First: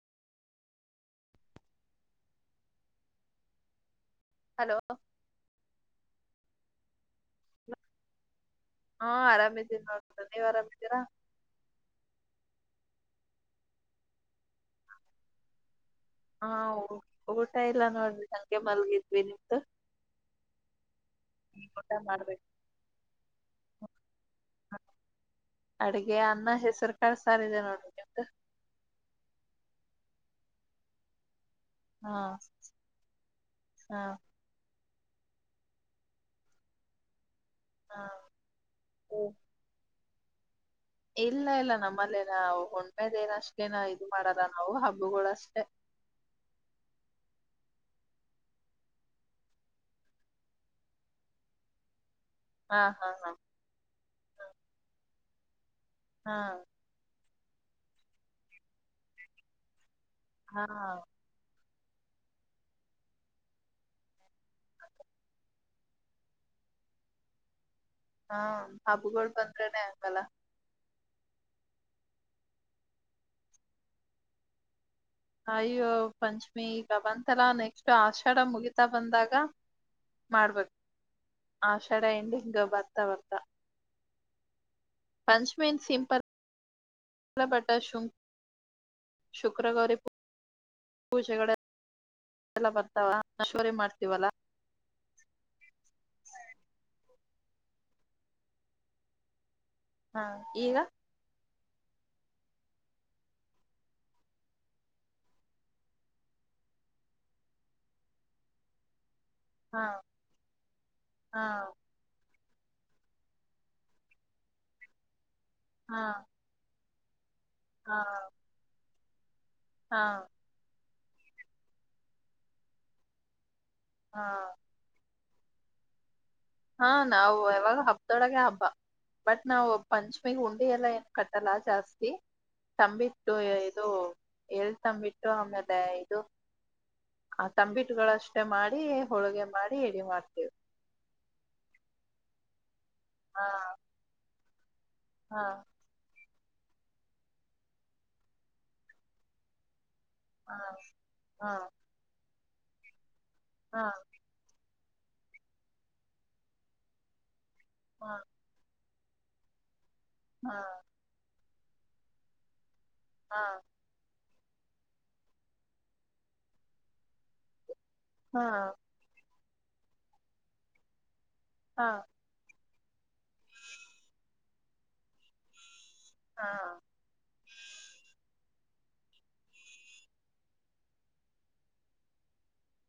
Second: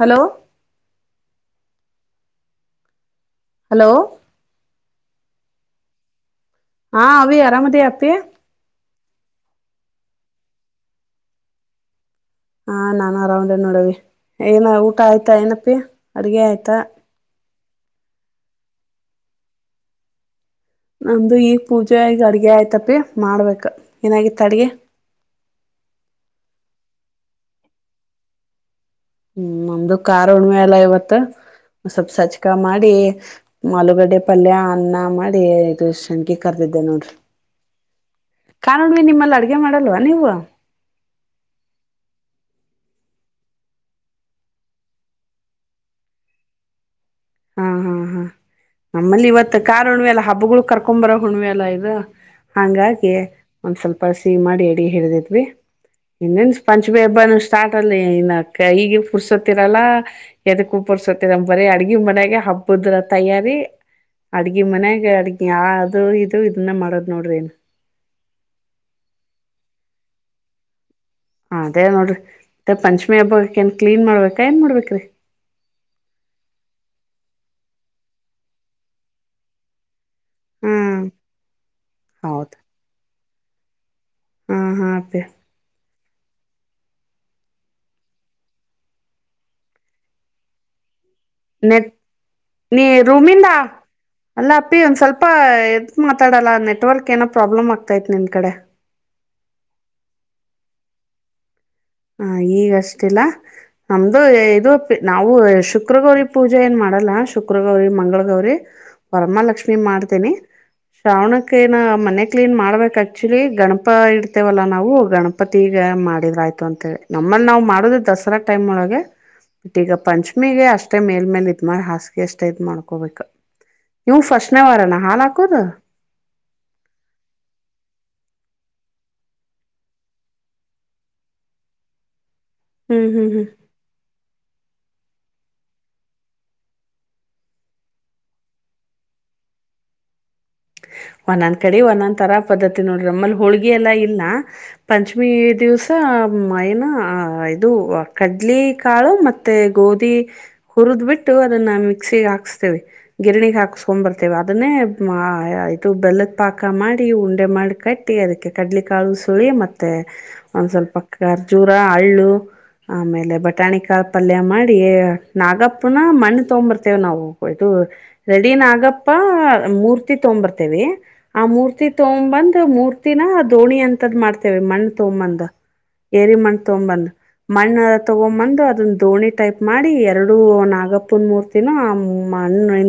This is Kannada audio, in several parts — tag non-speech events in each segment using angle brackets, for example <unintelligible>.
ಹಲೋ ಹಲೋ ಹಲೋ ಹಾ ಅವ ಆರಾಮದ ಆ ಹಾ ಆರಾಮಿದ್ದೀರಿ ನೋಡ್ ನೀವ್ ಆರಾಮಿದ್ದೀರಾ ಹಾ ನಾನ್ ಆರಾಮೇ ನೋಡವಿ ಏನ ಊಟ ಆಯ್ತಾ ಏನಪಿ ಹಾ ಊಟ ಇಲ್ಲ ನೋಡ್ರಿ ಸಂಗೆೆ ಮಲ್ಗಿದ್ವಿ ನಿಮ್ದು ನಮ್ದು ಈಗ್ ಈಗ ಊಟ ಪೂಜೆ ಈಗ ಮಾಡ್ಬೇಕು ಅಡ್ಗೆ ಆಯ್ತಪಿ ಮಾಡ್ಬೇಕ ಏನಾಗಿತ್ತ ಅಡ್ಗೆ ಅಡಗೆ ಅನ್ನ ಹೆಸರು ಕಾ ಸಾರಿದೆ ನೋಡ್ರಂತ ಹ್ಮ್ ನಮ್ದು ಕಖಾರ್ ಉಣ್ಮೆ ಎಲ್ಲಾ ಇವತ್ ಸ್ವಲ್ಪ ಹಾ ಸಚ್ಕ ಮಾಡಿ ಹಾ ಆಲೂಗಡ್ಡೆ ಪಲ್ಯ ಅನ್ನ ಮಾಡಿ ಇದು ಶಂಖಿ ಕರ್ದಿದ್ದೆ ನೋಡ್ರಿ ಹಾ ಕಾನೋಡ್ವಿ ಹ್ಮ್. ನಿಮ್ಮಲ್ಲಿ ಅಡ್ಗೆ ಮಾಡಲ್ವ ಅ ಹ ಇಲ್ಲ ಇಲ್ಲ ನಮ್ಮಲ್ಲೇನ ಹೊಣ್ಮೆದ ಏನ ಅಷ್ಟಲೇನ ಇದು ಮಾಡದ ನಾವು ಹಬ್ಬಗಳಷ್ಟೇ ಹಾ ಹಾ ಹಾ ನಮ್ಮಲ್ಲಿ ಇವತ್ತು ಕಾರ್ ಹುಣ್ವೆ ಎಾ ಹಬ್ಬಗಳು ಕರ್ಕೊಂಡ್ ಬರೋ ಹುಣ್ವೆ ಎಲ್ಲಾ ಇದು ಹಾ ಹಾ ಹಾ ಹಂಗಾಗಿಒಂದ್ ಸ್ವಲ್ಪಸ ಮಾಡಿ ಎಡಿ ಹಿಡಿದಿದ್ವಿ ಹಾ ಇನ್ನಿನ್ ಪಂಚಮಿ ಹಬ್ಬಾನ ಸ್ಟಾರ್ಟ್ ಅಲ್ಲಿ ಇನ್ನಕ್ಕ ಈಗ ಕುರ್ಸತ್ತಿರಲ್ಲ ಎದ ಹಾ ಕುೂಪರ್ಸತಿ ನಮ್ ಬರೀ ಅಡ್ಗ ಮನ್ಯಾಗ ಹಬ್ಬದ್ರ ತಯಾರಿ ಅಡ್ಗಿ ಮನ್ಯಾಗ ಅಡ್ಗಿ ಯ ಅದು ಇದು ಇದನ್ನ ಮಾಡೋದ್ ನೋಡ್ರಿ ನು ಹಾ ಹಾಬುಗಳು ಬಂದ್ರನೆ ಹಂಗಲ್ಲ ಅದೇ ನೋಡ್ರಿ ಮತ್ತೆ ಪಂಚಮಿ ಹಬ್ಬಕ್ಕೆ ಏನ್ ಕ್ಲೀನ್ ಮಾಡ್ಬೇಕಾ ಏನ್ ಮಾಡ್ಬೇಕ್ರಿ ಅಯ್ಯೋ ಪಂಚ್ಮಿ ಈಗ ಬಂತರಾ ನೆಕ್ಸ್ಟ್ ಆಷಾಢ ಮುಗೀತಾ ಬಂದಾಗ ಮಾಡ್ಬೇಕ ಹ್ಮ್ ಆಷಡ ಎಂಡಿಂಗ್ ಬರ್ತಾ ಬರ್ತ ಹ್ಮ ಪಂಚ್ಮೆಂ ಸಿಂಪಲ್ ಕಲಪಟ್ಟ ಶುಕ್ರಗರೆ ನೆ ನೀ ಬರ್ತಾವ ರೂಮಿಂದ ನಶ್ವರಿ ಮಾಡ್ತೀವಲ್ಲ ಅಲ್ಲ ಅಪ್ಪಿ ಒಂದ್ ಸ್ವಲ್ಪ ಅಪಾ ಎದ ಮಾತಾಡಲ್ಲ ನೆಟ್ವರ್ಕ್ ಏನೋ ಪ್ರಾಬ್ಲಮ್ ಆಗತ್ತೆ ನಿಮ ಕಡೆ ಹಾ ಈಗ ಹ ಈಗಷ್ಟಿಲ್ಲ ನಮ್ದು ಇದು ನಾವು ಶುಕ್ರಗೌರಿ ಪೂಜೆ ಏನ್ ಮಾಡವಿ ಮಾಡಲ್ಲ ಶುಕ್ರ ಗೌರಿ ಮಂಗಳ ಗೌರಿ ಪರಮಾಲಕ್ಷ್ಮಿ ಹ ಮಾಡ್ತೇನಿ ಹಾ ಶ್ರಾವಣಕ್ಕೇನ ಮನೆ ಕ್ಲೀನ್ ಮಾಡ್ಬೇಕಕ್ ಆಕ್ಚುಲಿ ಗಣಪ ಇಡ್ತೇವಲ್ಲಾ ನಾವು ಗಣಪತಿಗ ಹಾ ಮಾಡಿದ್ರ ಆಯ್ತು ಅಂತೇಳಿ ನಮ್ಮನ್ನು ನಾವು ಮಾಡೋದು ಹಾ ದಸರಾ ಟೈಮ್ಳಗೆ ಇಟ್ ಈಗ ಹಾ ಪಂಚಮಿಗೆ ಅಷ್ಟೇ ಮೇಲ್ ಮೇಲ್ ಇದ್ಮ ಹಾಸಿಗೆ ಅಷ್ಟೇ ಇದ್ ಮಾಡ್ಕೋಬೇಕ ನೀವು ಹಾ ಫಸ್ನವರಣ ಹಾಲ್ ಹಾಕೋದ ಹಾ ನಾವು ಯಾವಾಗ ಹಬ್ಬದೊಳಗೆ ಹಬ್ಬ ಬಟ್ ನಾವು ಪಂಚಮಿಗ್ ಉುಂಡೆ ಎಲ್ಲ ಏನ್ ಕಟ್ಟಲ್ಲ ಜಾಸ್ತಿ ಹ್ಮ್ ಹ್ಮ್ ತಂಬಿಟ್ಟು ಹ್ಮ್ ಇದು ಎಲ್ ತಂಬಿಟ್ಟು ಆಮೇಲೆ ಇದು ಆ ತಂಬಿಟ್ಗಳಷ್ಟೆ ಮಾಡಿ ಹೋಳ್ಗೆ ಮಾಡಿ ಎಡಿ ಮಾಡ್ತೇವಿ ಒಂದೊಂದ್ ಕಡೆ ಒಂದೊಂದ್ ತರ ಪದ್ದತಿ ನೋಡ್ರಿ ನಮ್ಮಲ್ ಹಾ ಹೋಳ್ಗಿ ಎಲ್ಲ ಇಲ್ಲಾ ಪಂಚಮಿ ಹಾ ದಿವಸ ನ ಇದು ಕಡ್ಲಿ ಕಾಳು ಮತ್ತೆ ಗೋಧಿ ಹಾ ಹುರಿದ್ ಬಿಟ್ಟು ಅದನ್ನ ಮಿಕ್ಸಿ ಹಾಕಸ್ತೇವೆ ಗಿರಣಿಗೆ ಹಾ ಹಾಕ್ಸ್ಕ ಬರ್ತೇವೆ ಅದನ್ನೇ ಇದು ಬೆಲ್ಲದ ಪಾಕ ಮಾಡಿ ಉಂಡೆ ಮಾಡಿ ಕಟ್ಟಿ ಹಾ ಅದಕ್ಕೆ ಕಡಲ ಕಾಳು ಸುಳಿ ಮತ್ತುತ್ತ ಮತ್ತೆ ಹಾ ಒಂದ್ ಸ್ವಲ್ಪರ್ಜೂರ ಹಳ್ಳು ಆಮೇಲೆ ಹಾ ಬಟಾಣಿಕಾ ಪಲ್ಯ ಮಾಡಿ ನಡಿ ನಾಗಪ್ಪನ ಮಣ್ಣ ತೊಂಬರ್ತೇವ ನಾವು ಇದು ರೆಡಿ ಹಾ ನಾಗಪ್ಪ ಮೂರ್ತಿ ತೊರ್ತೇವಿ ಆ ಮೂರ್ತಿ ಹಾ ತೊಂದ್ ಮೂರ್ ಹತಿನ ದೋಣಿ ಅಂತದ್ ಮಾಡ್ತೇವೆ ಮಣ್ಣ್ ತೊಂಬಂದ ಏರಿ ಹಾ ಮಣ್ಣ ತಗೊ್ ಬಂದ್ ಮಣ್ಣ ತಗೊಂಡ್ ಬಂದು ಅದನ್ನ ದೋಣಿ ಟೈಪ್ ಮಾಡಿ ಎರಡು ನಾಗಪ್ಪನ ಮೂರ್ತಿನ ಮಣ್ಣು ಇ.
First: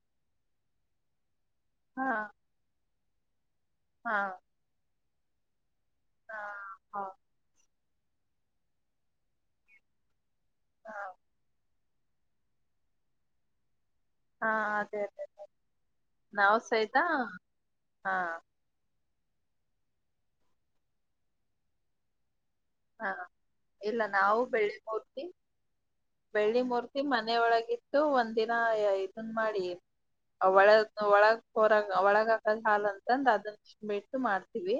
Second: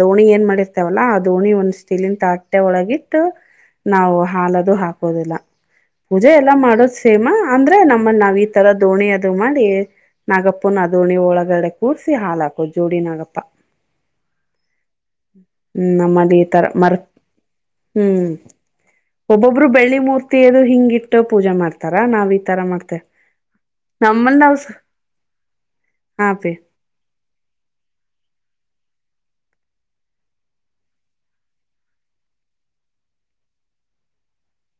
ದೋಣಿ ಏನ್ ಮಾಡಿರ್ತೇವಲ್ಲ ಅದು. ದೋಣಿ ಒಂದ್ ಹಾ ಸ್ಟೀಲನ್ ತಾಟ್ಟೆ ಒಳಗಿಟ್ಟ ನಾವು ಹಾ ಹಾಲದು ಹಾಕೋದಿಲ್ಲ. ಪೂಜೆ ಹಾ ಎಲ್ಲಾ ಮಾಡೋದ್ ಹಾ ಸೇಮಾ ಅಂದ್ರೆ ನಮ್ಮಲ್ಲಿ ನಾವ್ ಈ ತರ ದೋಣಿ ಅದು ಮಾಡಿ ನಗಪ್ಪುನ ದೋಣಿ ಒಳಗಡೆ ಕೂರ್ಸಿ ಹಾಲಾಕು ಜೋಡಿ ನಗಪ್ಪ ಹಾ ಅದೇ ಅದೇ ಅ ಹ್ಮ್ ನಮ್ಮದ ಈ ತರ ಮರ್ ಹಾ ಹ್ಮ್ ಒಬ್ಬೊಬ್ರು ಬೆಳ್ಳಿ ಮೂರ್ತಿಯದು ಹಿಂಗಿಟ್ಟು ಪೂಜಾ ಮಾಡ್ತಾರ ನಾವ್ ಇ ಹಾ ಇಲ್ಲ ನಾವು ನಾವ್ ಬೆಳ್ಳಿ ಮೂೂರ್ತಿ ಹಾ ಪಿ ಬೆಳ್ಳಿ ಮೂರ್ತಿ ಮನೆ ಒಳಗಿತ್ತು ಒಂದಿನ ಇದಐನ್ ಮಾಡಿ ಒಳ ಒಳಗ ಹೊರಾಗ ಒಳಗ ಹಾಕದ ಹಾಲ್ ಅಂತಂದ ಅದನ್ನ ಬಿಟ್ಟು ಮಾಡ್ತೀವಿ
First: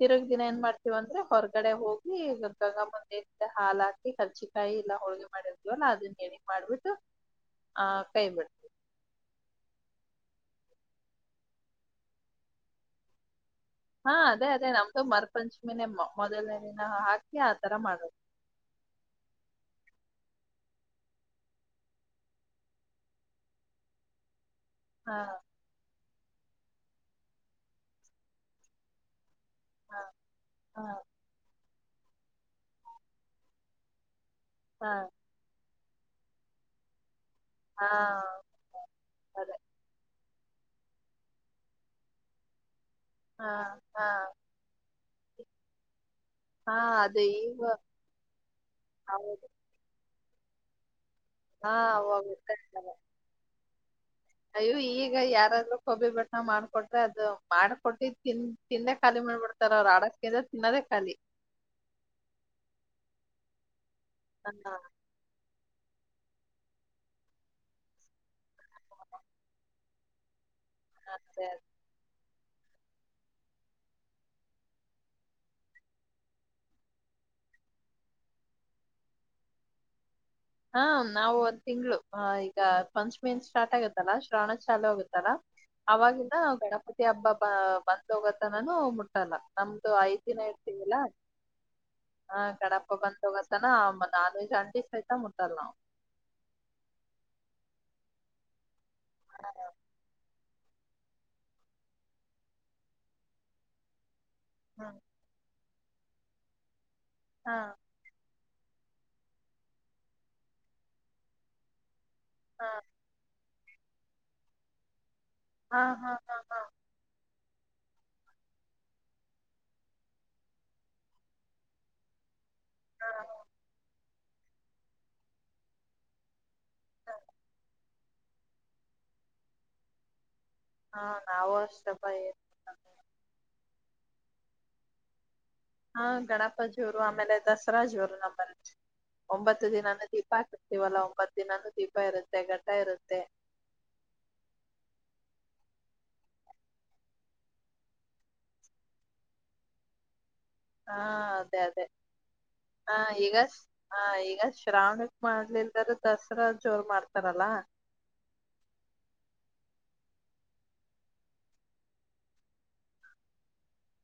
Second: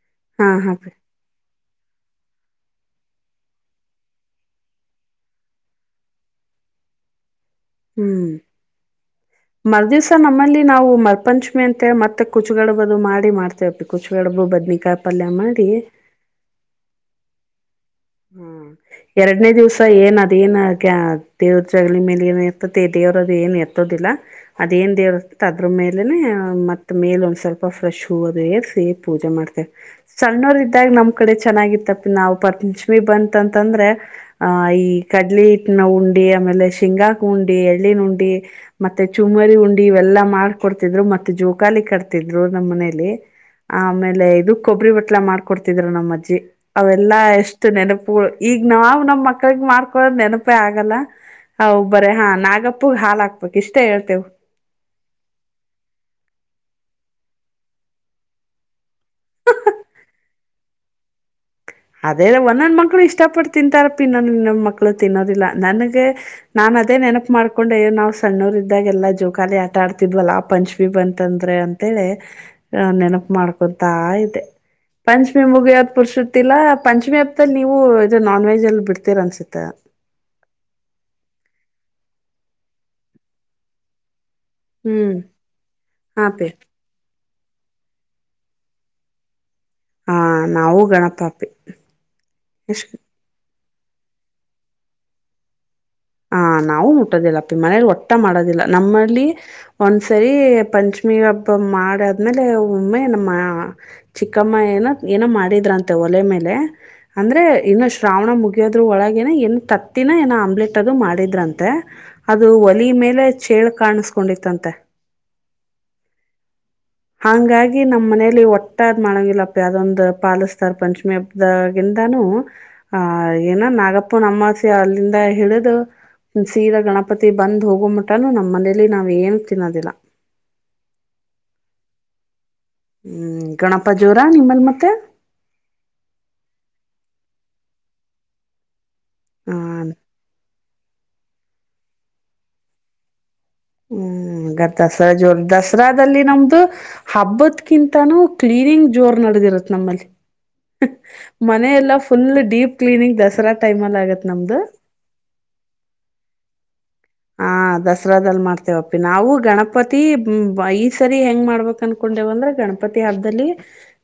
ತಿರುಗ್ ದಿನ ಹಾ ಏನ್ ಹಾ ಪಿ ಮಾಡ್ತತಿವ ಅಂದ್ರೆ ಹೊರಗಡೆ ಹೋಗಿ ಗಕಾಗ ಮುಂದೆ ಹಾಲ ಹಾಕಿ ಕರ್ಚಿಕಾಯಿ ಇಲ್ಲಾ ಹೋಳ್ಗೆ ಮಾಡಿರ್ದ್ವಲ್ಲ ಅದನ್ನ ಎಡಿ ಮಾಡ್ಬಿಟ್ಟು. ಆ ಕೈ ಹ್ಮ್ ಬಿಡ್ತ ಮರ್ದ. ನಮ್ಮಲ್ಲಿ ನಾವು ಮರ್ಪಂಚಮಿ ಅಂತ ಹೇಳಿ ಮತ್ತೆ ಕುಚ್ಗಡ್ಬು ಅದು ಮಾಡಿ ಮಾಡ್ತೀವಿ. ಹಾ ಅದೇ ಅದೇ ನಮ್ದು ಮರಪಂಚಮಿನೇ ಮೊದಲನೇ ದಿನ ಹಾಕಿ ಆತರ ಮಾಡ. ಹ್ಮ್. ಎರಡನೇ ದಿವ್ಸ ಏನ್ ಅದೇಏನ್ ದೇವ್ರ ಜಗಲೀ ಮೇಲೆ ಏನ್ ಇರ್ತತಿ ದೇವ್ರದು ಏನ್ ಇರ್ತ. ಅದೇಏನ್ ದೇವರು ಹಾ ಇರ್ತೇತಿ ಅದ್ರ ಮೇ. ಇಲ್ಲ ಮತ್ತ ಮೇಲ ಒಂದ್ ಸ್ವಲ್ಪ ಫ್ರೆಶ್ ಹೂ ಅದು ಏರಿಸಿ ಪೂಜೆ ಮಾಡ್ತ. ಹಾ ಸಣ್ಣವರ್ ಹಾ ಇದ್ದಾಗ ನಮ್ ಕಡೆ ಚೆನ್ನಾಗಿತ್ತಪ್ಪ ನಾವ್ ಪಪಂಚಮಿ ಬಂತಂತಂದ್ರೆ. ಆಹ ಈ ಹಾ ಕಡ್ಲಿ ಹಿಟ್ಟಿನ ಉಂಡಿ ಆಮೇಲೆ ಶೇಂಗಾ. ಉಂಡಿ ಹಾ ಎಳ್ಳಿನ ಉಂಡಿ ಮತ್ತೆ ಅದೇ ಚುಮರಿ ಉಂಡಿ ಇವೆಲ್ಲಾ ಮಾಡ. ಕೊಡ್ತಿದ್ರು ಮತ್ ಜೋಕಾಲಿ ಕಟ್ತಿದ್ರು ನಮ್ಮ್ ಮನೆ. ಹಾ ಹಾ ಆಮೇಲೆ ಇದು ಕೊಬ್ಬರಿ ಬಟ್ಲ ಮಾಡ್ಕೊಡ್ತಿದ್ರ ನಮ್ ಅಜ್ಜಿ ಹಾ ಅವೆಲ್ಲಾ ಅದು ಎಷ್ಟ. ಈಗ ಅಷ್ಟು ನೆನಪು ಈಗ ನಾವು ನಮ್ಮ ಹೌದು ಮಕ್ಳಿಗೆ ಮಾಡ್ಕೊಳೋದು ನೆನಪೇ ಆಗಲ್ಲ. ಹಾ ಹೌಬರ ಅವಾಗ ಹಾ ಗೊತ್ತಾಗ್ತದೆ ನಾಗಪ್ಪಗ್ ಹಾಲ ಹಾಕ್ಬೇಕಕ್ ಇಷ್ಟ ಹೇಳ್ತೆೇವು. ಅಯ್ಯೋ ಈಗ ಯಾರಾದ್ರೂ ಕೊಬ್ರಿ ಬಾಟ್ಲಾ ಮಾಡ್ಕೊಟ್ಟ. ಅದು ಮಾಡ್ಕೊಟ್ಟು ತಿನ್ ತಿನ್ನೇ ಖಾಲಿ ಮಾಡ್ಬಿಡ್ತಾರ ಅವ್ರು ಆಡಸ್ಕ ತಿನ್ನೋದೇ ಖಾಲಿ. ಅದೇ ಒಂದೊಂದ ಮಕ್ಳು ಇಷ್ಟಪಟ್ಟ ತಿಂತಾರಪ್ಪಿ ಇನ್ನೊ ಹಾ ಇನ್ನೊ ಮಕ್ಳು ತಿನ್ನೋದಿಲ್ಲ ನನ್. ನಾನ್ ಅದೇ ನೆನಪ ಮಾಡ್ಕೊಂಡು ನಾವ್ ಸಣ್ಣವರ್ ಇದ್ದಾಗ ಎಲ್ಲಾ ಜೋಕಾಲಿ ಆಟ ಆಡ್ತಿದ್ವಲ್ಲಾ ಪಂಚ. ಅದೇ ಬಂತಂದ್ರೆ ಅದೇ ಅಂತೇಳಿ. ಆ ನೆನಪು ಮಾಡ್ಕೊತಾ ಇದ್ದೆ ಪಂಚಮಿ ಮುಗ್ಯೋದ್ ಪುರುಷ. ಗತ್ತಲ್ಲಾ ಪಂಚಮಿ ಹತ್ತಲ್ಲಿ ನೀವು ಇದು ನಾನ್ ವೆಜ್ ಅಲ್ಲಿ ಬಿಡ್ತೀರ ಅನ್ಸತ್ತ. ಹಾ ನಾವು ಒಂದ್ ತಿಂಗ್ಗಳು ಈಗ ಪಂಚಮಿ ಏನ್ ಸ್ಟಾರ್ಟ್ ಆಗತ್ತಲ್ಲ. ಶ್ರಾವಣ ಚಾಲೂ ಹ್ಮ್ ಆಗುತ್ತಲ್ಲ ಹಾ ಅವವಾಗಿಂದ ಪಿ ಗಣಪತಿ ಹಬ್ಬ ಬ ಬಂದ ಹೋಗೋತನಾನು ಮುಟ್ಟಲ್ಲ. ನಮ್ದು ಹ ಐದಿನ ನಾವು ಇಡ್ತೆವಲ್ಲ ಗಣಪ ಪಿ ಹ ಎಷ್ಟ ಗಣಪ್ಪ ಬಂದೋಗ ತಾನಾ ನಾನ್ವೆಗ್ ಅಂಡೆ ಸಹಿತಾ ಮುಟ್ಟಲ್ಲಾ. ಹ ನಾವು ಮುಟ್ಟೋದಿಲ್ಲ ಅಪ್ಪಿ ಮನೇಲಿ ಒಟ್ಟ ಮಾಡೋದಿಲ್ಲ ನಮ್ಮಲ್ಲಿ ಒಂದ್ಸರಿ. ಪಂಚಮಿ ಹಬ್ಬ ಮಾಡ ಆದ್ಮೇಲೆ ಒಮ್ಮೆ ನಮ್ಮ. ಚಿಕ್ಕಮ್ಮ ಏನೋ ಹ್ಮ್ ಏನೋ ಮಾಡಿದ್ರಂತೆ ಒಲೆ ಮೇಲೆ ಅಂದ್ರೆ ಹಾ ಇನ್ನು ಶ್ರಾವಣ ಮುಗ. ದ್ರ ಒಳಗೇನ ಏನ್ ತತ್ತಿನ ಏನ ಆಮ್ಲೆಟ್ ಅದು ಮಾಡಿದ್ರಂತೆ ಅದು ಹಾ ಒಲಿ ಮೇಲೆ. ಚೇಳ ಕಾಣಸ್ಕೊಂಡಿತ್ತಂತೆ. ಹಾ ಹಾ ಹಾ ಹಾ. ಹಂಗಾಗಿ ನಮ್ಮ್ನೇಲಿ ಒಟ್ಟ ಮಾಡಂಗಿಲ್ಲಪ್ಪ ಅದೊಂದು ಪಾಲಸ್ತಾರ್ ಪಂಚಮಿ ಹಬ್ಬದಾಗಿಂದಾನೂ. ಆ ಹಾ ಏನ ನಾಗಪ್ಪನಮ್ಮಾಸ್ಯ ಅಲ್ಲಿಂದ ಹಿಡಿದು. ಸೀದಾ ಗಣಪತಿ ಬಂದ್ ಹೋಗ ಮುಟ್ಟಾನು ನಮ್ಮ್ ಮನೇಲಿ ನಾವ್ ಏನು ತಿನ್ನೋದಿಲ್ಲ. ಹಾ ನಾವ ಅಷ್ಟಪಾ. ಹ್ಮ್ ಗಣಪ ಜೋರ ನಿಮ್ಮಲ್ ಮತ್ತೆ. ಹಾ ಗಣಪ ಜೋರು ಆಮೇಲೆ ದಸರಾ ಜೋರು ನಮ್ಮಲ್ಲೇ. ಆ ಒಂಬತ್ತು ದಿನಾನೂ ದೀಪ ಹಾಕರ್ತೀವಲ್ಲಾ ಒಂಬತ್ ದಿನಾನೂ ದೀಪ ಇರುತ್ತೆ ಘಟ್ಟ ಇರುತ್ತೆ ಹ್ಮ್ ದಸರಾ ಜೋರ್ ದಸರಾದಲ್ಲಿ ನಮ್ದು ಹಬ್ಬದಕಿಂತನು ಕ್ಲೀನಿಂಗ್ ಜೋರ್ ನ. ಇ ನಮ್ಮಲ್ಲಿ. ಹಾ ಅದೇ ಅದೇ ಮನೆಯೆಲ್ಲ ಫುಲ್ ಡೀಪ್ ಹ ಕ್ಲೀನಿಂಗ್ ಈಗ ದಸರಾ ಟೈಮಲ್ಲಿ ಹ ಆಗತ್ತೆ ಈಗ ನಮ್ಮದು ಶ್ರಾವಣಕ್ ಮಾಡ. ಲ್ಲರೂ ದಸರಾ ಜೋರು ಮಾಡ್ತಾರಲ್ಲಾ. ದಸರಾದ ಅಲ್ಲಿ ಮಾಡ್ತಿ. ಪ್ಪಿ ನಾವು ಗಣಪತಿ ಈ ಸರಿ ಹೆಂಗ್ ಮಾಡ್ಬೇಕ ಅನ್ಕೊಂಡೇವ ಅಂದ್ರೆ ಗಣಪತಿ ಹಬ್ಬದಲ್ಲಿ.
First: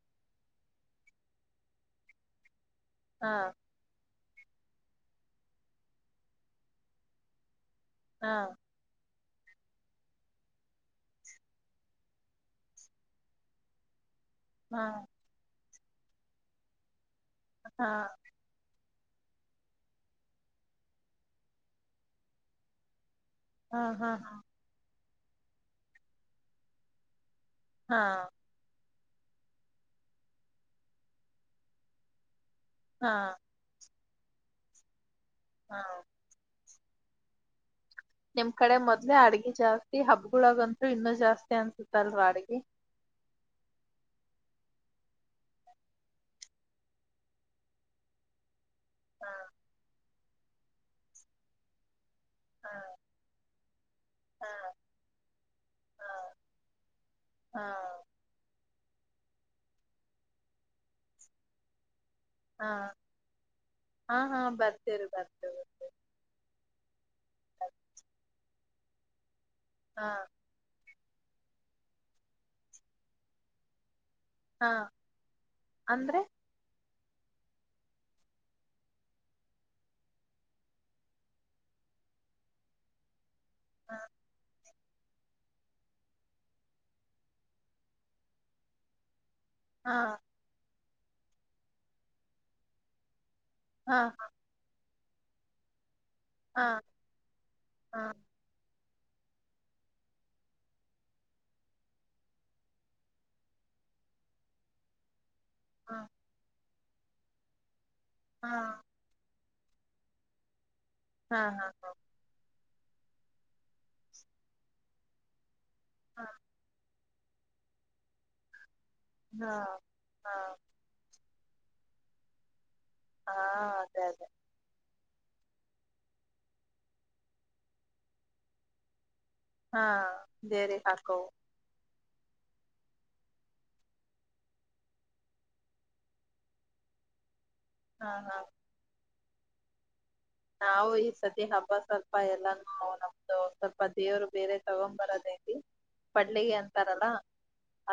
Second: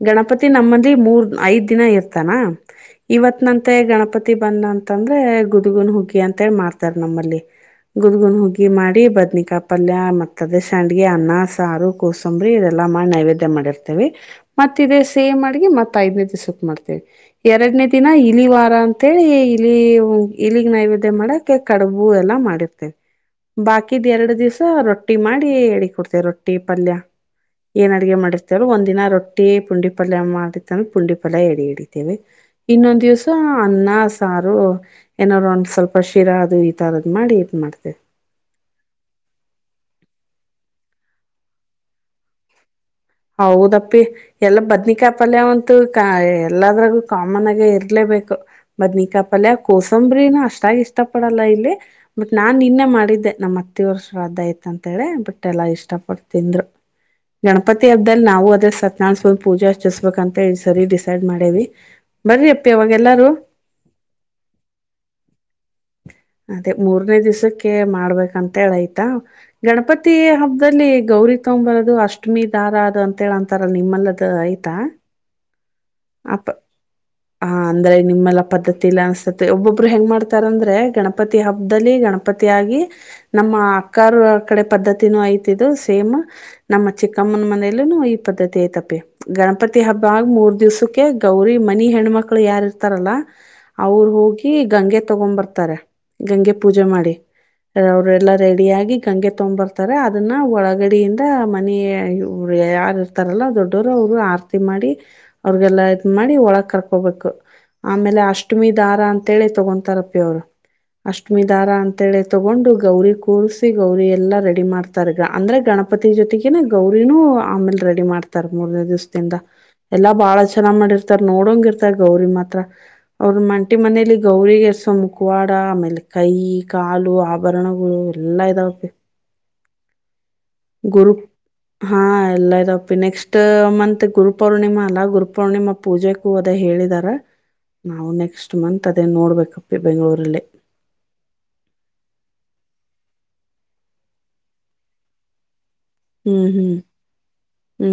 ಗಣಪತಿ ನಮ್ಮಂದಿ ಮೂರ್ ಐದ್ ದಿನ ಇರ್ತಾನ ಹಾ ಇವತ್ ನಂತೆ ಗಣಪತಿ. ಬಂದ ಅಂತಂದ್ರೆ ಗುದ್ಗುನ್ ಹುಗ್ಗಿ ಅಂತೇಳಿ ಮಾಡ್ತಾರ ನಮ್ಮಲ್ಲಿ. ಹಾ ಗುುದ್ಗುನ್ ಹೋಗಿ ಮಾಡಿ ಬದ್ನಿ ಪಲ್ಯ ಮತ್ತ ಅದೇ ಸಂಡಗ ಅನ್ನ ಸಾರು ಕೋಸಂಬರಿ ಇದೆಲ್ಲಾ ಮಾಡಿ ನೈವೇದ್ಯ ಮಾಡಿರ್ತೇವಿ ಮತ್ತ ಹಾ ಇದೇ ಸೇಮ್ ಅಡ್ಗಿ ಮತ್ ಐದನೇ ದಿವ್ಸಕ್ ಮಾಡ್ತೇವಿ ಎರಡನೇ ಹಾ ದಿನ ಇಲಿ ವಾರ ಅಂತ ಅಂತೇಳಿ ಇಲ್ಲಿ ಇಲ್ಲಿಗ್ ನೈವೇದ್ಯ ಮಾಡಕ ಕಡುಬು ಎಲ್ಲಾ ಮಾಡಿರ್ತೇವಿ ಹಾ ಬಾಕಿದ್ ಹಾ ಎರಡ್ ಹಾ ದಿವ್ಸ ರೊಟ್ಟಿ ಮಾಡಿ ಎಡ ಕೊಡ್ತೇ ರೊಟ್ಟಿ ಪಲ್ಯ ಏನ್ ಹಾ ಅಡಗೆ ಮಾಡಿರ್ತೇವರು ಒಂದ ದಿನ ರೊಟ್ಟಿ ಟ್ಟಿ ಪುಂಡಿ ಪಲ್ಯ ಮಾಡತ್ತ ಅಂದ್ರೆ ಪುಂಡಿ ಪಲ್ಯ ಎಡಿ ಹಿಡಿತೇವಿ ಇನ್ನೊಂದ ಹಾ ದಿವ್ಸ ಅನ್ನ ಸಾರು ಏನಾದ್ರು ಒಂದ್ ಹಾ ಸ್ವಲ್ಪ ಶಿರಾ ಅದು ಈ ತರದ್ ಮಾಡಿ ಇ ಮಾಡ್ತೇವಿ ನಿಮ್ ಕಡೆ ಮೊದ್ಲೆ ಅಡ್ಗ ಜಾಸ್ತಿ ಹಬ್ಗಳಗಂರು ಇನ್ನುೂ ಜಾಸ್ತಿ ಅನ್ಸತ್ತಲ್ವಾ ಅಡ್ಗೆ ಹೌದಪ್ಪಿ ಎಲ್ಲ ಬದ್ನಿಕಾಪಲ್ಯವಂತು ಕ ಎಲ್ಲದ್ರಗು ಕಾಮನ್ ಆಗೇ ಇರ್ಲ ಬ ಮ್ ನೀಿಕಪಲ್ ಕೋಸಂಬ್ರನ ಅಷ್ಟಾಗಿ ಇಷ್ಟ ಪಡಲ್ಲ ಇಲ್ಲಿ ಮತ್ ನಾನ್ ಹಾ ನಿನ್ನೆ ಮಾಡ್ ಮಾಡಿದ್ದೆ ನಮ್ಮ್ ಅತ್ತ ವರ್ಷ ಹಾ ಅದಯ್ತ ಅಂತೇಳಿ ಬಿಟ್ಟ ಎಲ್ಲಾ ಇಷ್ಟ ಹಾ ಪಡ್ತಿಂದ್ರು ಹಾ ಗಣಪತಿ ಹಬ್ಬ್ದದಲ್ಲಿ ನಾವು ಅದ್ರ ಸನಾಾರ ಸ್ವಾಮಿ ಪೂಜೆ ಅರ್ಚಿಸ್ಬೇಕಂತ ಸರಿ ಡಿಸೈಡ್ ಮಾಡೇವಿ ಬರ್ರಿ ಹಾ ಅಪ್ಪಿ ಅವಾಗೆಲ್ಲಾರು ಹಾ ಹಾ ಬರ್ತೇ ರೀ ಬರ್ತ ಬರ್ತ ಮತ್ತ ಮೂರನೇ ದಿವ್ಸಕ್ಕೆ ಮಾಡ್ಬೇಕಂತ ಹೇಳ ಆಯ್ತಾ ಹಾ ಗಣಪತಿ ಹಬ್ಬದಲ್ಲಿ ಗೌರಿ ತಂಬರದು ಅಷ್ಟಮಿ ದಾರ ಅದು ಅಂತ ಹೇಳ ಅಂತಾರ ನಿಮ್ಮಲ್ಲ ಅ ಹಾ ಆಯ್ತಾ ಅಂದ್ರೆ ಅ ಹಾ ಅಂದ್ರೆ ನಿಮ್ಮೆಲ್ಲ ಪದ್ಧತಿ ಇಲ್ಲ ಅನ್ಸ್ತತೆ ಒಬ್ಬೊಬ್ರು ಹೆಂಗ್ ಮಾಡ್ತಾರ ಅಂದ್ರೆ ಗಣಪತಿ ಹಬ್ಬದಲ್ಲಿ ಗಣಪ ಪತಿ ಆಗ ನಮ್ಮ ಹಾ ಅಕ್ಕ ಕಡೆ ಪದ್ಧತಿನೂ ಐತಿದ್ದು ಸೇಮ್ ನಮ್ಮ ಚಿಕ್ಕಮ್ಮನ ಮನೇಲ್ಲೂ ಈ ಪದ್ಧತಿ ಐ್ತಪೆ ಗಣಪತಿ ಹಾ ಹಬ್ಬ ಆಗ ಮೂರ್ ದಿವ್ಸ ಗೌರಿ ಮನಿ ಹೆಣ್ಮಕ್ಳು ಯಾರ ಇರ್ತಾರಲ್ಲ ಹಾ ಅವರು ಹೋಗಿ ಗಂಗೆ ತಗೊಂಡ್ ಬರ್ತಾರೆ ಗಂಗೆ ಹಾ ಪೂಜೆ ಮಾಡಿ ಹಾ ಅವ್ರಲ್ಲಾ ರೆಡಿ ಆಗಿ ಗಂಗೆ ತೊೊಂಡ್ ಬರ್ತಾರೆ ಅದನ್ನ ಒಳಗಡಿಂದ ಮನ ಇವರು ಯಾರ ಇರ್ತಾರಲ್ಲ ದೊಡ್ಡೋರು ಅವರು ಆರ್ತಿ ಮಾಡಿ ಅವ್ರಿಗೆಲ್ಲಾ ಹಾ ಇದ್ ಮಾಡಿ ಒಳಗ್ ಕರ್ಕೋಬೇಕು ಆಮೇಲೆ ಹಾ ಅಷ್ಟಮಿ ದಾರ ಅಂತೇಳಿ ತಗೊತಾರಪ್ಪಿ ಅವರು ಅಷ್ಟ್ಮಿ ಹಾ ದಾರ ಅಂತೇಳಿ ತಗೊಂಡು ಗೌರಿ ಕೂರ್ಸಿ ಗೌರಿ ಎಲ್ಲಾ ರೆಡಿ ಮಾಡ್ತಾರಗ ಅಂದ್ರೆ ಗಣಪತಿ ಹಾ ಜೊತೆಗೆ ಗೌರಿನ ಆಮೇಲೆ ರೆಡಿ ಮಾಡ್ತಾರ ಮೂರ್ನೇ ದಿವ್ಸದಿಂದ ಹಾ ಎಲ್ಲಾ ಹಾ ಬಾಳ ಚನ್ನ್ ಮಾಡಿರ್ತಾರೆ ನೋ ನಂಗ ಇರ್ತ ಗೌರಿ ಮಾತ್ರ ಹಾ ಅವ್ರ ಮಂಟಿ ಅದೇ ಮನೇಲಿ ಅದೇ ಗೌರಿ ಎಸ ಮು ಕು ಕವಾಡ ಆಮೇಲೆ ಕೈ ಕಾಲು ಆಭರಣಗಳು ಎಲ್ಲಾ ಇದಾವಪ್ಪೆ ಹಾ ಬೇರೆ ಹಾಕ ಹಾ ಎಲ್ಲ ಇದಪ್ಪಿ ನೆಕ್ಸ್ಟ್ ಮಂತ್ ಗುರು ಪೌರ್ಣಿಮಾ ಅಲ್ಲಾ ಗುರು ಪೌರ್ಣಿಮಾ ಪೂಜೆ ಕೂ ಅದ ಹೇಳಿ ಇದ ನಾವು ಹಾ ಹಾ ನೆಕ್ಸ್ಟ್ ಮಂತ್ ಅದೇ ನೋಡ್ಬೇಕಪ್ಪ ಬೆಂಗಳೂರು ನಾವು ಈ ಸತಿ ಹಬ್ಬ ಸ್ವಲ್ಪ ಎಲ್ಲಾನನ ಸ್ವಲ್ಪ ದೇವರು ಬೇರೆ ತಗೊ್ ಬರೋದೈತಿ ಹ್ಮ್ ಪಡ್ಿಗೆ ಹ್ಮ್ ಅಂತಾರಲ್ಲ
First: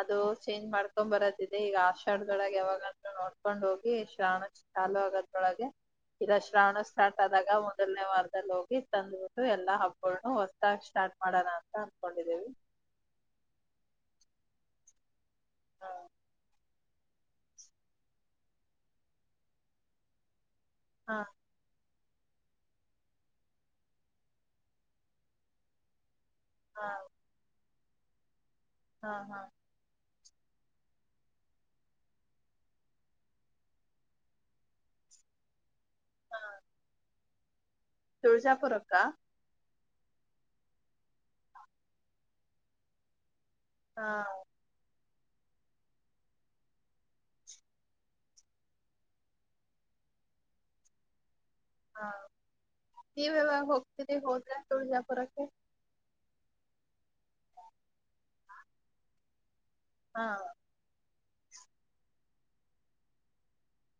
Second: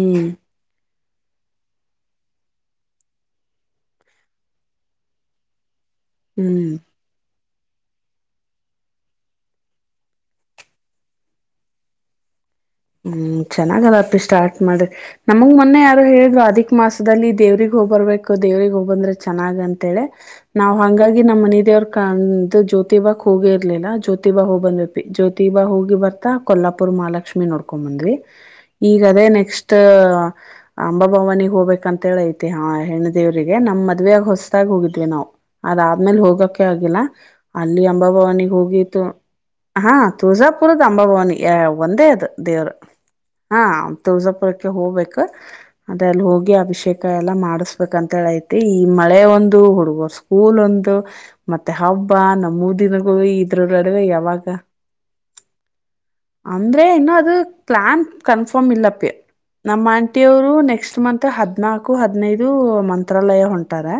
ಅದು ಚೇಂಜ್ ಮಾಡ್ ಕಕೊ್ ಬರತ್ತ ಇದೆ ಈಗ ಆಷಡದೊಳಗೆ ಯಾವಾಗಂತೂ ನೋಡ್ಕೊಂಡ್ ಹೋಗಿ ಶ್ರಾಣ ಚಾಲು ಆಗದೊಳಗೆ ಇದು ಹ್ಮ್ ಶ್ರಾವಣ ಸ್ಥ ಆದಾಗ ಮೊದಲನೇ ವಾರದಲ್ಲಿ ಹೋಗಿ ತಂದ್ಬಿಟ್ಟು ಎಲ್ಲ ಹಬ್ಬನ್ನ ಹೊಸದಾಗಿ ಸ್ಟಾರ್ಟ್ ಮಾಡೋಣ ಅಂತ ಅನ್ಕೊಂಡಿದ್ರು ಹ್ಮ್ ಚೆನ್ನಾಗಲತಿ ಸ್ಟಾರ್ಟ್ ಮಾಡ್ರಿ ನಮಗ ಮೊನ್ನೆ ಯಾರು ಹೇಳಿದರು ಅದಿ ಮಾಸದಲ್ಲಿ ದೇವ್ರಗ್ ಹೋಗ್ಬರ್ಬೇಕು ದೇವ್ರಗ್ ಹೋಗಬಂದ್ರೆ ಚೆನ್ನಾಗ ಅಂತೇಳಿ. ನಾವ್ ಹಾ ಹಂಗಾಗಿ ನಮ್ಮ ಮನೆ ದೇವ್ರ ಕಂಡ ಜ್ಯೋತಿಬಾಕ್ ಹೋಗಿ ಇರ್ಲಿಲ್ಲ ಜ್ಯೋತಿಾ ಹೋಗಿ ಬಂದ್ಬಪಿ ಜ್ಯೋತಿಬಾ ಹೋಗಿ ಬರ್ತಾ ಹಾ ಕೊಲ್ಲಾಪುರ್ ಮಹಾಲಕ್ಷ್ಮಿ ನೋಡ್ಕೊಂಡ ಬಂದ್ವಿ ಹಾ ಈಗದೇ ಹಾ ನೆಕ್ಸ್ಟ್ ಅಂಬಾ ಭವನಿಗೆಗ್ ಹೋಗ್ಬೇಕ ಅಂತ ಹೇಳಐತಿ ಹ ಹೆಣ್ಣ ದೇವ್ರಿಗೆ ನಮ್ ಮದ್ವೆ ಆ ಹೊಸ್ದಾಗ ಹೋಗಿದ್ವಿ ನಾವು ಅದಾದ್ಮೇಲೆ ಹೋಗಕ ಆಗಿಲ್ಲ ಅಲ್ಲಿ ಅಂಬಾಭವಾನಿ ತುಳ್ಜಾಪುರಕ್ಕ ಹೋಗಿತ್ತುು ಹಾ ತುಳ್ಜಾಪುರದ ಅಂಬಭವಾನಿ ಒಂದೇ ಅದು ದೇವರು ಹಾ ತುಳ್ಜಾಪುರಕ್ಕೆ ಹೋಗ್ಬೇಕು ಅದ ಅಲ್ಲಿ ಹೋಗಿ ಅಭಿಷೇಕ ಎಲ್ಲ ಮಾಡಿಸ್ಬೇಕ ಅಂತ ಹೇಳ ಐತಿ ಈ ಮಳೆ ಒಂದು ಹುಡುಗ ಸ್ಕೂಲ್ ಒಂದು ಂದು ಮತ್ತೆ ಹಾ ಹಬ್ಬ ನಮ್ಮೂ ದಿನಗೂ ನೀವ್ ಇದ್ರ ಯಾವಾಗ ನಡುವೆ ಹೋಗ್ತೀರಿ ಯಾವಾಗ. ಹೋದ್ರೆ ತುಳ್ಜಾಪುರಕ್ಕೆ ಅಂದ್ರೆ ಇನ್ನು ಅದು ಪ್ಲಾನ್ ಕನ್ಫರ್ಮ್ ಇಲ್ಲಪ್ಪಿ ನಮ್ಮ ಹಾ ಆಂಟಿಯವರು ನೆಕ್ಸ್ಟ್ ಮಂತ್ ಹದ್ನಾಕು ಹದನೈದು ಮಂತ್ರಾಲಯ ಹೊಂಟಾರೆ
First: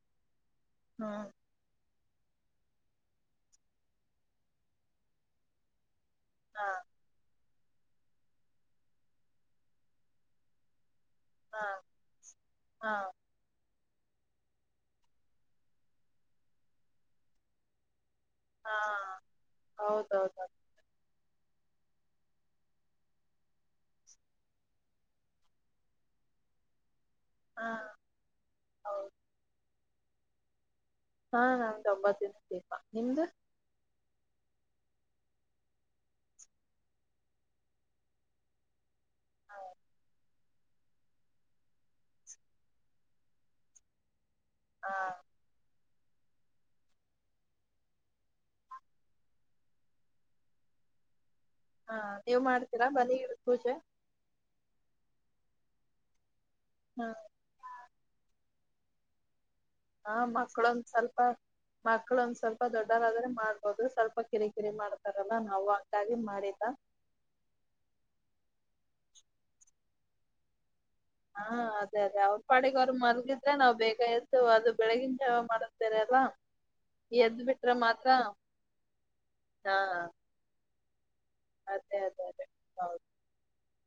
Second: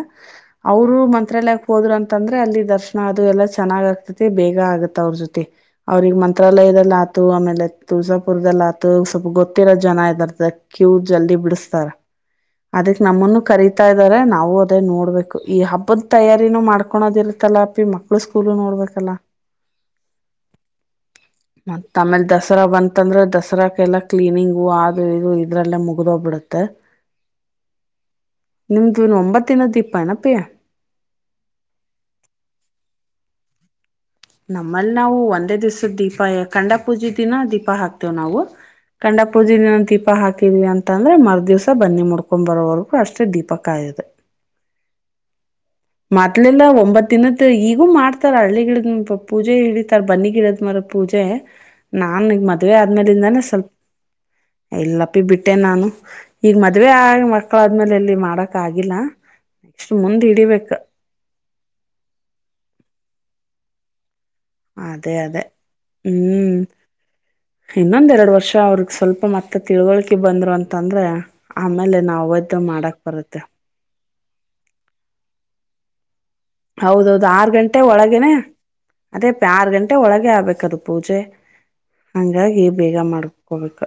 ಅವರು ಹ್ಮ್ ಮಂತ್ರಾಲಯಕ್ಕೆ ಹೋದ್ರ ಅಂ ಅಂತಂದ್ರೆ ಅಲ್ಲಿ ದರ್ಶನ ಅದು ಎಲ್ಲಾ ಚೆನ್ನಾಗ್ ಆಗ್ತತೆ ಬೇಗ ಆಗತ್ತ ಅವ್ರ ಜೊತಿ. ಅವ್ರಿಗೆ ಹಾ ಮಂತ್ರಾಲಯದಲ್ಲ ಆತು ಆಮೇಲೆ. ತುಳ್ಸಾಪುರ್ದಲ್ಲ ಆತ ಸ್ವಲ್ಪ ಗೊತ್ತಿರೋ ಜನ ಇದ ಕ್ಯು ಜಲ್ದಿ ಹಾ ಬಿಡಿಸತಾರ ಹಾ ಅದಕ್ ನಮ್ಮನ್ನು ಕರಿ <unintelligible> ಇದಾರೆ ನಾವು ಅದೇ ನೋಡ್ಬೇಕು ಈ ಹಬ್ಬದ ತಯಾರಿನೂ ಮಾಡ್ಕೊಳೋದಿರ್ತ್ತಲ್ಲ ಅಪ್ಪಿ ಮಕ್ಕ <unintelligible> ಸ್ಕೂಲ್ ಹಾ ನೋಡ್ಬೇಕಲ್ಲ ಹೌದೌದು ಮತ್ತ ಆಮೇಲೆ ದ ದಸರಾ ಬಂತಂದ್ರೆ ದಸರಾಕೆಲ್ಲಾ ಕ್ಲೀನಿಂಗು ಆದು ಇದು ಇದ್ರಲ್ಲೇ ಮುಗ್ದೋಗ್ಬಿಡುತ್ತೆ. ಹಾ ಹೌದು ನಿಮ್ದಿನ್ ಒಂಬತ್ತಿನ ದೀಪ ಏನಪ್ಪಿ. ಹಾ ನಾಂದು ಒಂಬಾತ್ತಿ ದಿನ ನಿಮ್ದು ನಮ್ಮಲ್ಲಿ ನಾವು ಒಂದೇ ದಿವ್ಸದ ದೀಪ ಖಂಡ ಪೂಜೆ ದಿನ ದೀಪ ಹಾಕ್ತೇವ್ ನಾವು ಕಂಡ ಪೂಜಿನ ನಂದು ದೀಪ ಹಾಕಿ ಎಲ್ಲಿ ಅಂತ ಅಂದ್ರೆ ಮರ್ ದಿವ್ಸ ಬನ್ನಿ ಮುಡ್ಕೊ ಬರೋವರೆಗೂ ಅಷ್ಟೇ ದೀಪಕಾಯದು. ಹಾ ಮದ್ಲಿಂದ ಒಂಬತ್ ದಿನದ್ ಈಗೂ ಮಾಡ್ತಾರ ಹಳ್ಳಿ ಗಿಡ ಪೂಜೆ ಇಡಿತರ್ ಬನ್ನಿ ಗಿಡದ್ ಮರ್ ಪೂಜೆ ಹಾ ನಾ ನೀವ್ ಈಗ ಮದ್ವೆ ಮಾಡ್ತೀರಾ ಬಲಿಗಿಡ ಆದ್ಮೇಲಿಂದಾನೇ ಸ್ವಲ್ಪ ಪೂಜೆ <inaudible> ಎಲ್ಲಪ್ಪಿ ಬಿಟ್ಟೆ ನಾನು ಈಗ ಮದ್ವೆ ಹ ಆ ಮಕ್ಳ ಆದ್ಮೇಲೆ ಎಲ್ಲಿ ಮಾಡಕ್ ಆಗಿಲ್ಲ. ನೆಕ್ಸ್ಟ್ ಹಾ ಮುಂದ್ ಹಿಡಿಬೇಕ ಮಕ್ಳೊಂದ್ ಸ್ವಲ್ಪ ಮಕ್ಳೊಂದ ಸ್ವಲ್ಪ ದೊಡ್ಡರಾದ್ರೆ ಮಾಡ್ಬೋದು ಸ್ವಲ್ಪ ಕಿರಿಕಿರಿ ಅದೇ ಮಾಡ್ತಾರಲ್ಲ ಅದೇ ನಾವು ಹಂಗಾಗಿ ಹ್ಮ್ ಮಾಡಿಲ್ಲ ಇನ್ನೊಂದೆರಡು ವರ್ಷ. ಅವ್ರಗ್ ಸ್ವಲ್ಪ ಮತ್ತೆ ತಿಳ್ವಳಿಕೆ ಬಂದ್ರು ಅಂ ಹಾ ಅದೇ ಅದೇ ಅವ್ರ ಪಾಡಿಗೆ ಅವ್ರ ಮಾಡಕ್ ಬರುತ್ತೆ ಮಲ್ಗಿದ್ರೆ ನಾವ್ ಬೇಗ ಎದ್ದ್ ಅದು ಬೆಳಿಗಿನ ಜವ ಮಾಡ <unintelligible> ಹೌದೌದು ಆರು ಗಂಟೆ ಒಳಗೇನೆ ಅದೇ ಅಪಿ ಆರು ಹಾ ಗಂಟೆ ಒಳಗೆ ಆಗ್ಬೇಕದು ಪೂಜೆ. ಅದೇ ಅದೇ ಅದೇ ಹಂಗಾಗಿ ಬೇಗ ಹೌದು ಮಾಡ್ಕೋಬೇಕ್.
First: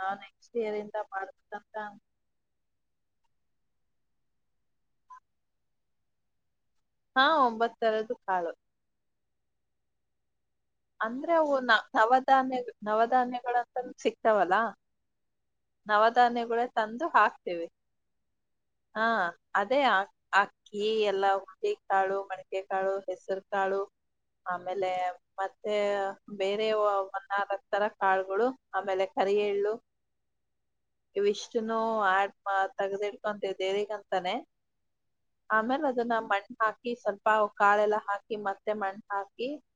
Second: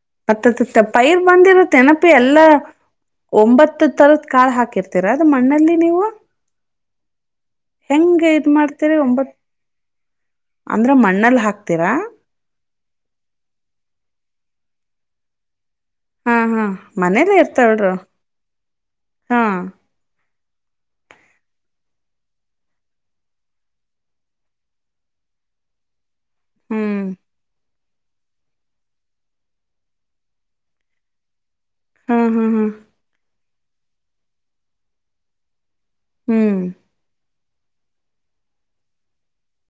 ನಾನ್ ನೆಕ್ಸ್ಟ್ ಇಯರ್ ಹತ್ತತ್ತ ಇಂದ ಪೈರ್ ಮಾಡ್ಬೇಕಂತ ಬಂದಿರುತ್ತೆನೆಪಿ ಎಲ್ಲಾ. ಒಂಬತ್ತು ತರದ್ ಕಾಳು ಹಾಕಿರ್ತೀರಾ ಅದು ಮಣ್ಣಲ್ಲಿ ನೀವು. ಹಾ ಒಂಬತ್ ತರದ್ದು ಹೆಂಗೆ ಕಾಳು ಇದ ಮಾಡ್ತರಿ ಒಂಬತ್ ಅಂದ್ರ ಅಂದ್ರೆ ಮಣ್ಣಲ್ಲಿ ಅವು ನ ಹಾಕ್ತೀರಾ ನವಧಾನ್ಯ ನವಧಾನ್ಯಗಳಂತ ಸಿಕ್ತಾವಲ್ಲಾ. ಹಾ ಹಾ ನವಧಾನ್ಯಗಳೇ ತಂದು ಮನೇಲ್ಲೇ ಹಾಕ್ತೀವಿ ಇರ್ತಾವಳ್ರು ಹಾ ಅದೇ ಅಕ್ಕಿ ಎಲ್ಲಾ ಉದ್ದಿ ಕಾಳು ಮಡ್ಕೆ ಕಾಳು ಹೆಸರು ಕಾಳು. ಆಮೇಲೆ ಮತ್ತೆ ಬೇರೆ ಹ್ಮ್ <unintelligible> ತರ ಕಾಳುಗಳು ಆಮೇಲೆ ಕರಿ ಎಳ್ಳು ಇವಿಷ್ ಚಿನ್ನು ಹಾ ಆಡ್ ಹಾ ಹಾ ತಗ್ದಿಡ್ಕೊಂತಿವ್ ದೇವ್ರಿಗಂತಾನೆ ಆಮೇಲೆ ಅದ್ - ಇದನ್ನ ಮಣ್ಣು ಹ್ಮ್. ಹಾಕಿ ಸ್ವಲ್ಪ ಕಾಳೆಲ್ಲಾ ಹಾಕಿ ಮತ್ತೆ ಮಣ್ಣು ಹಾಕಿ.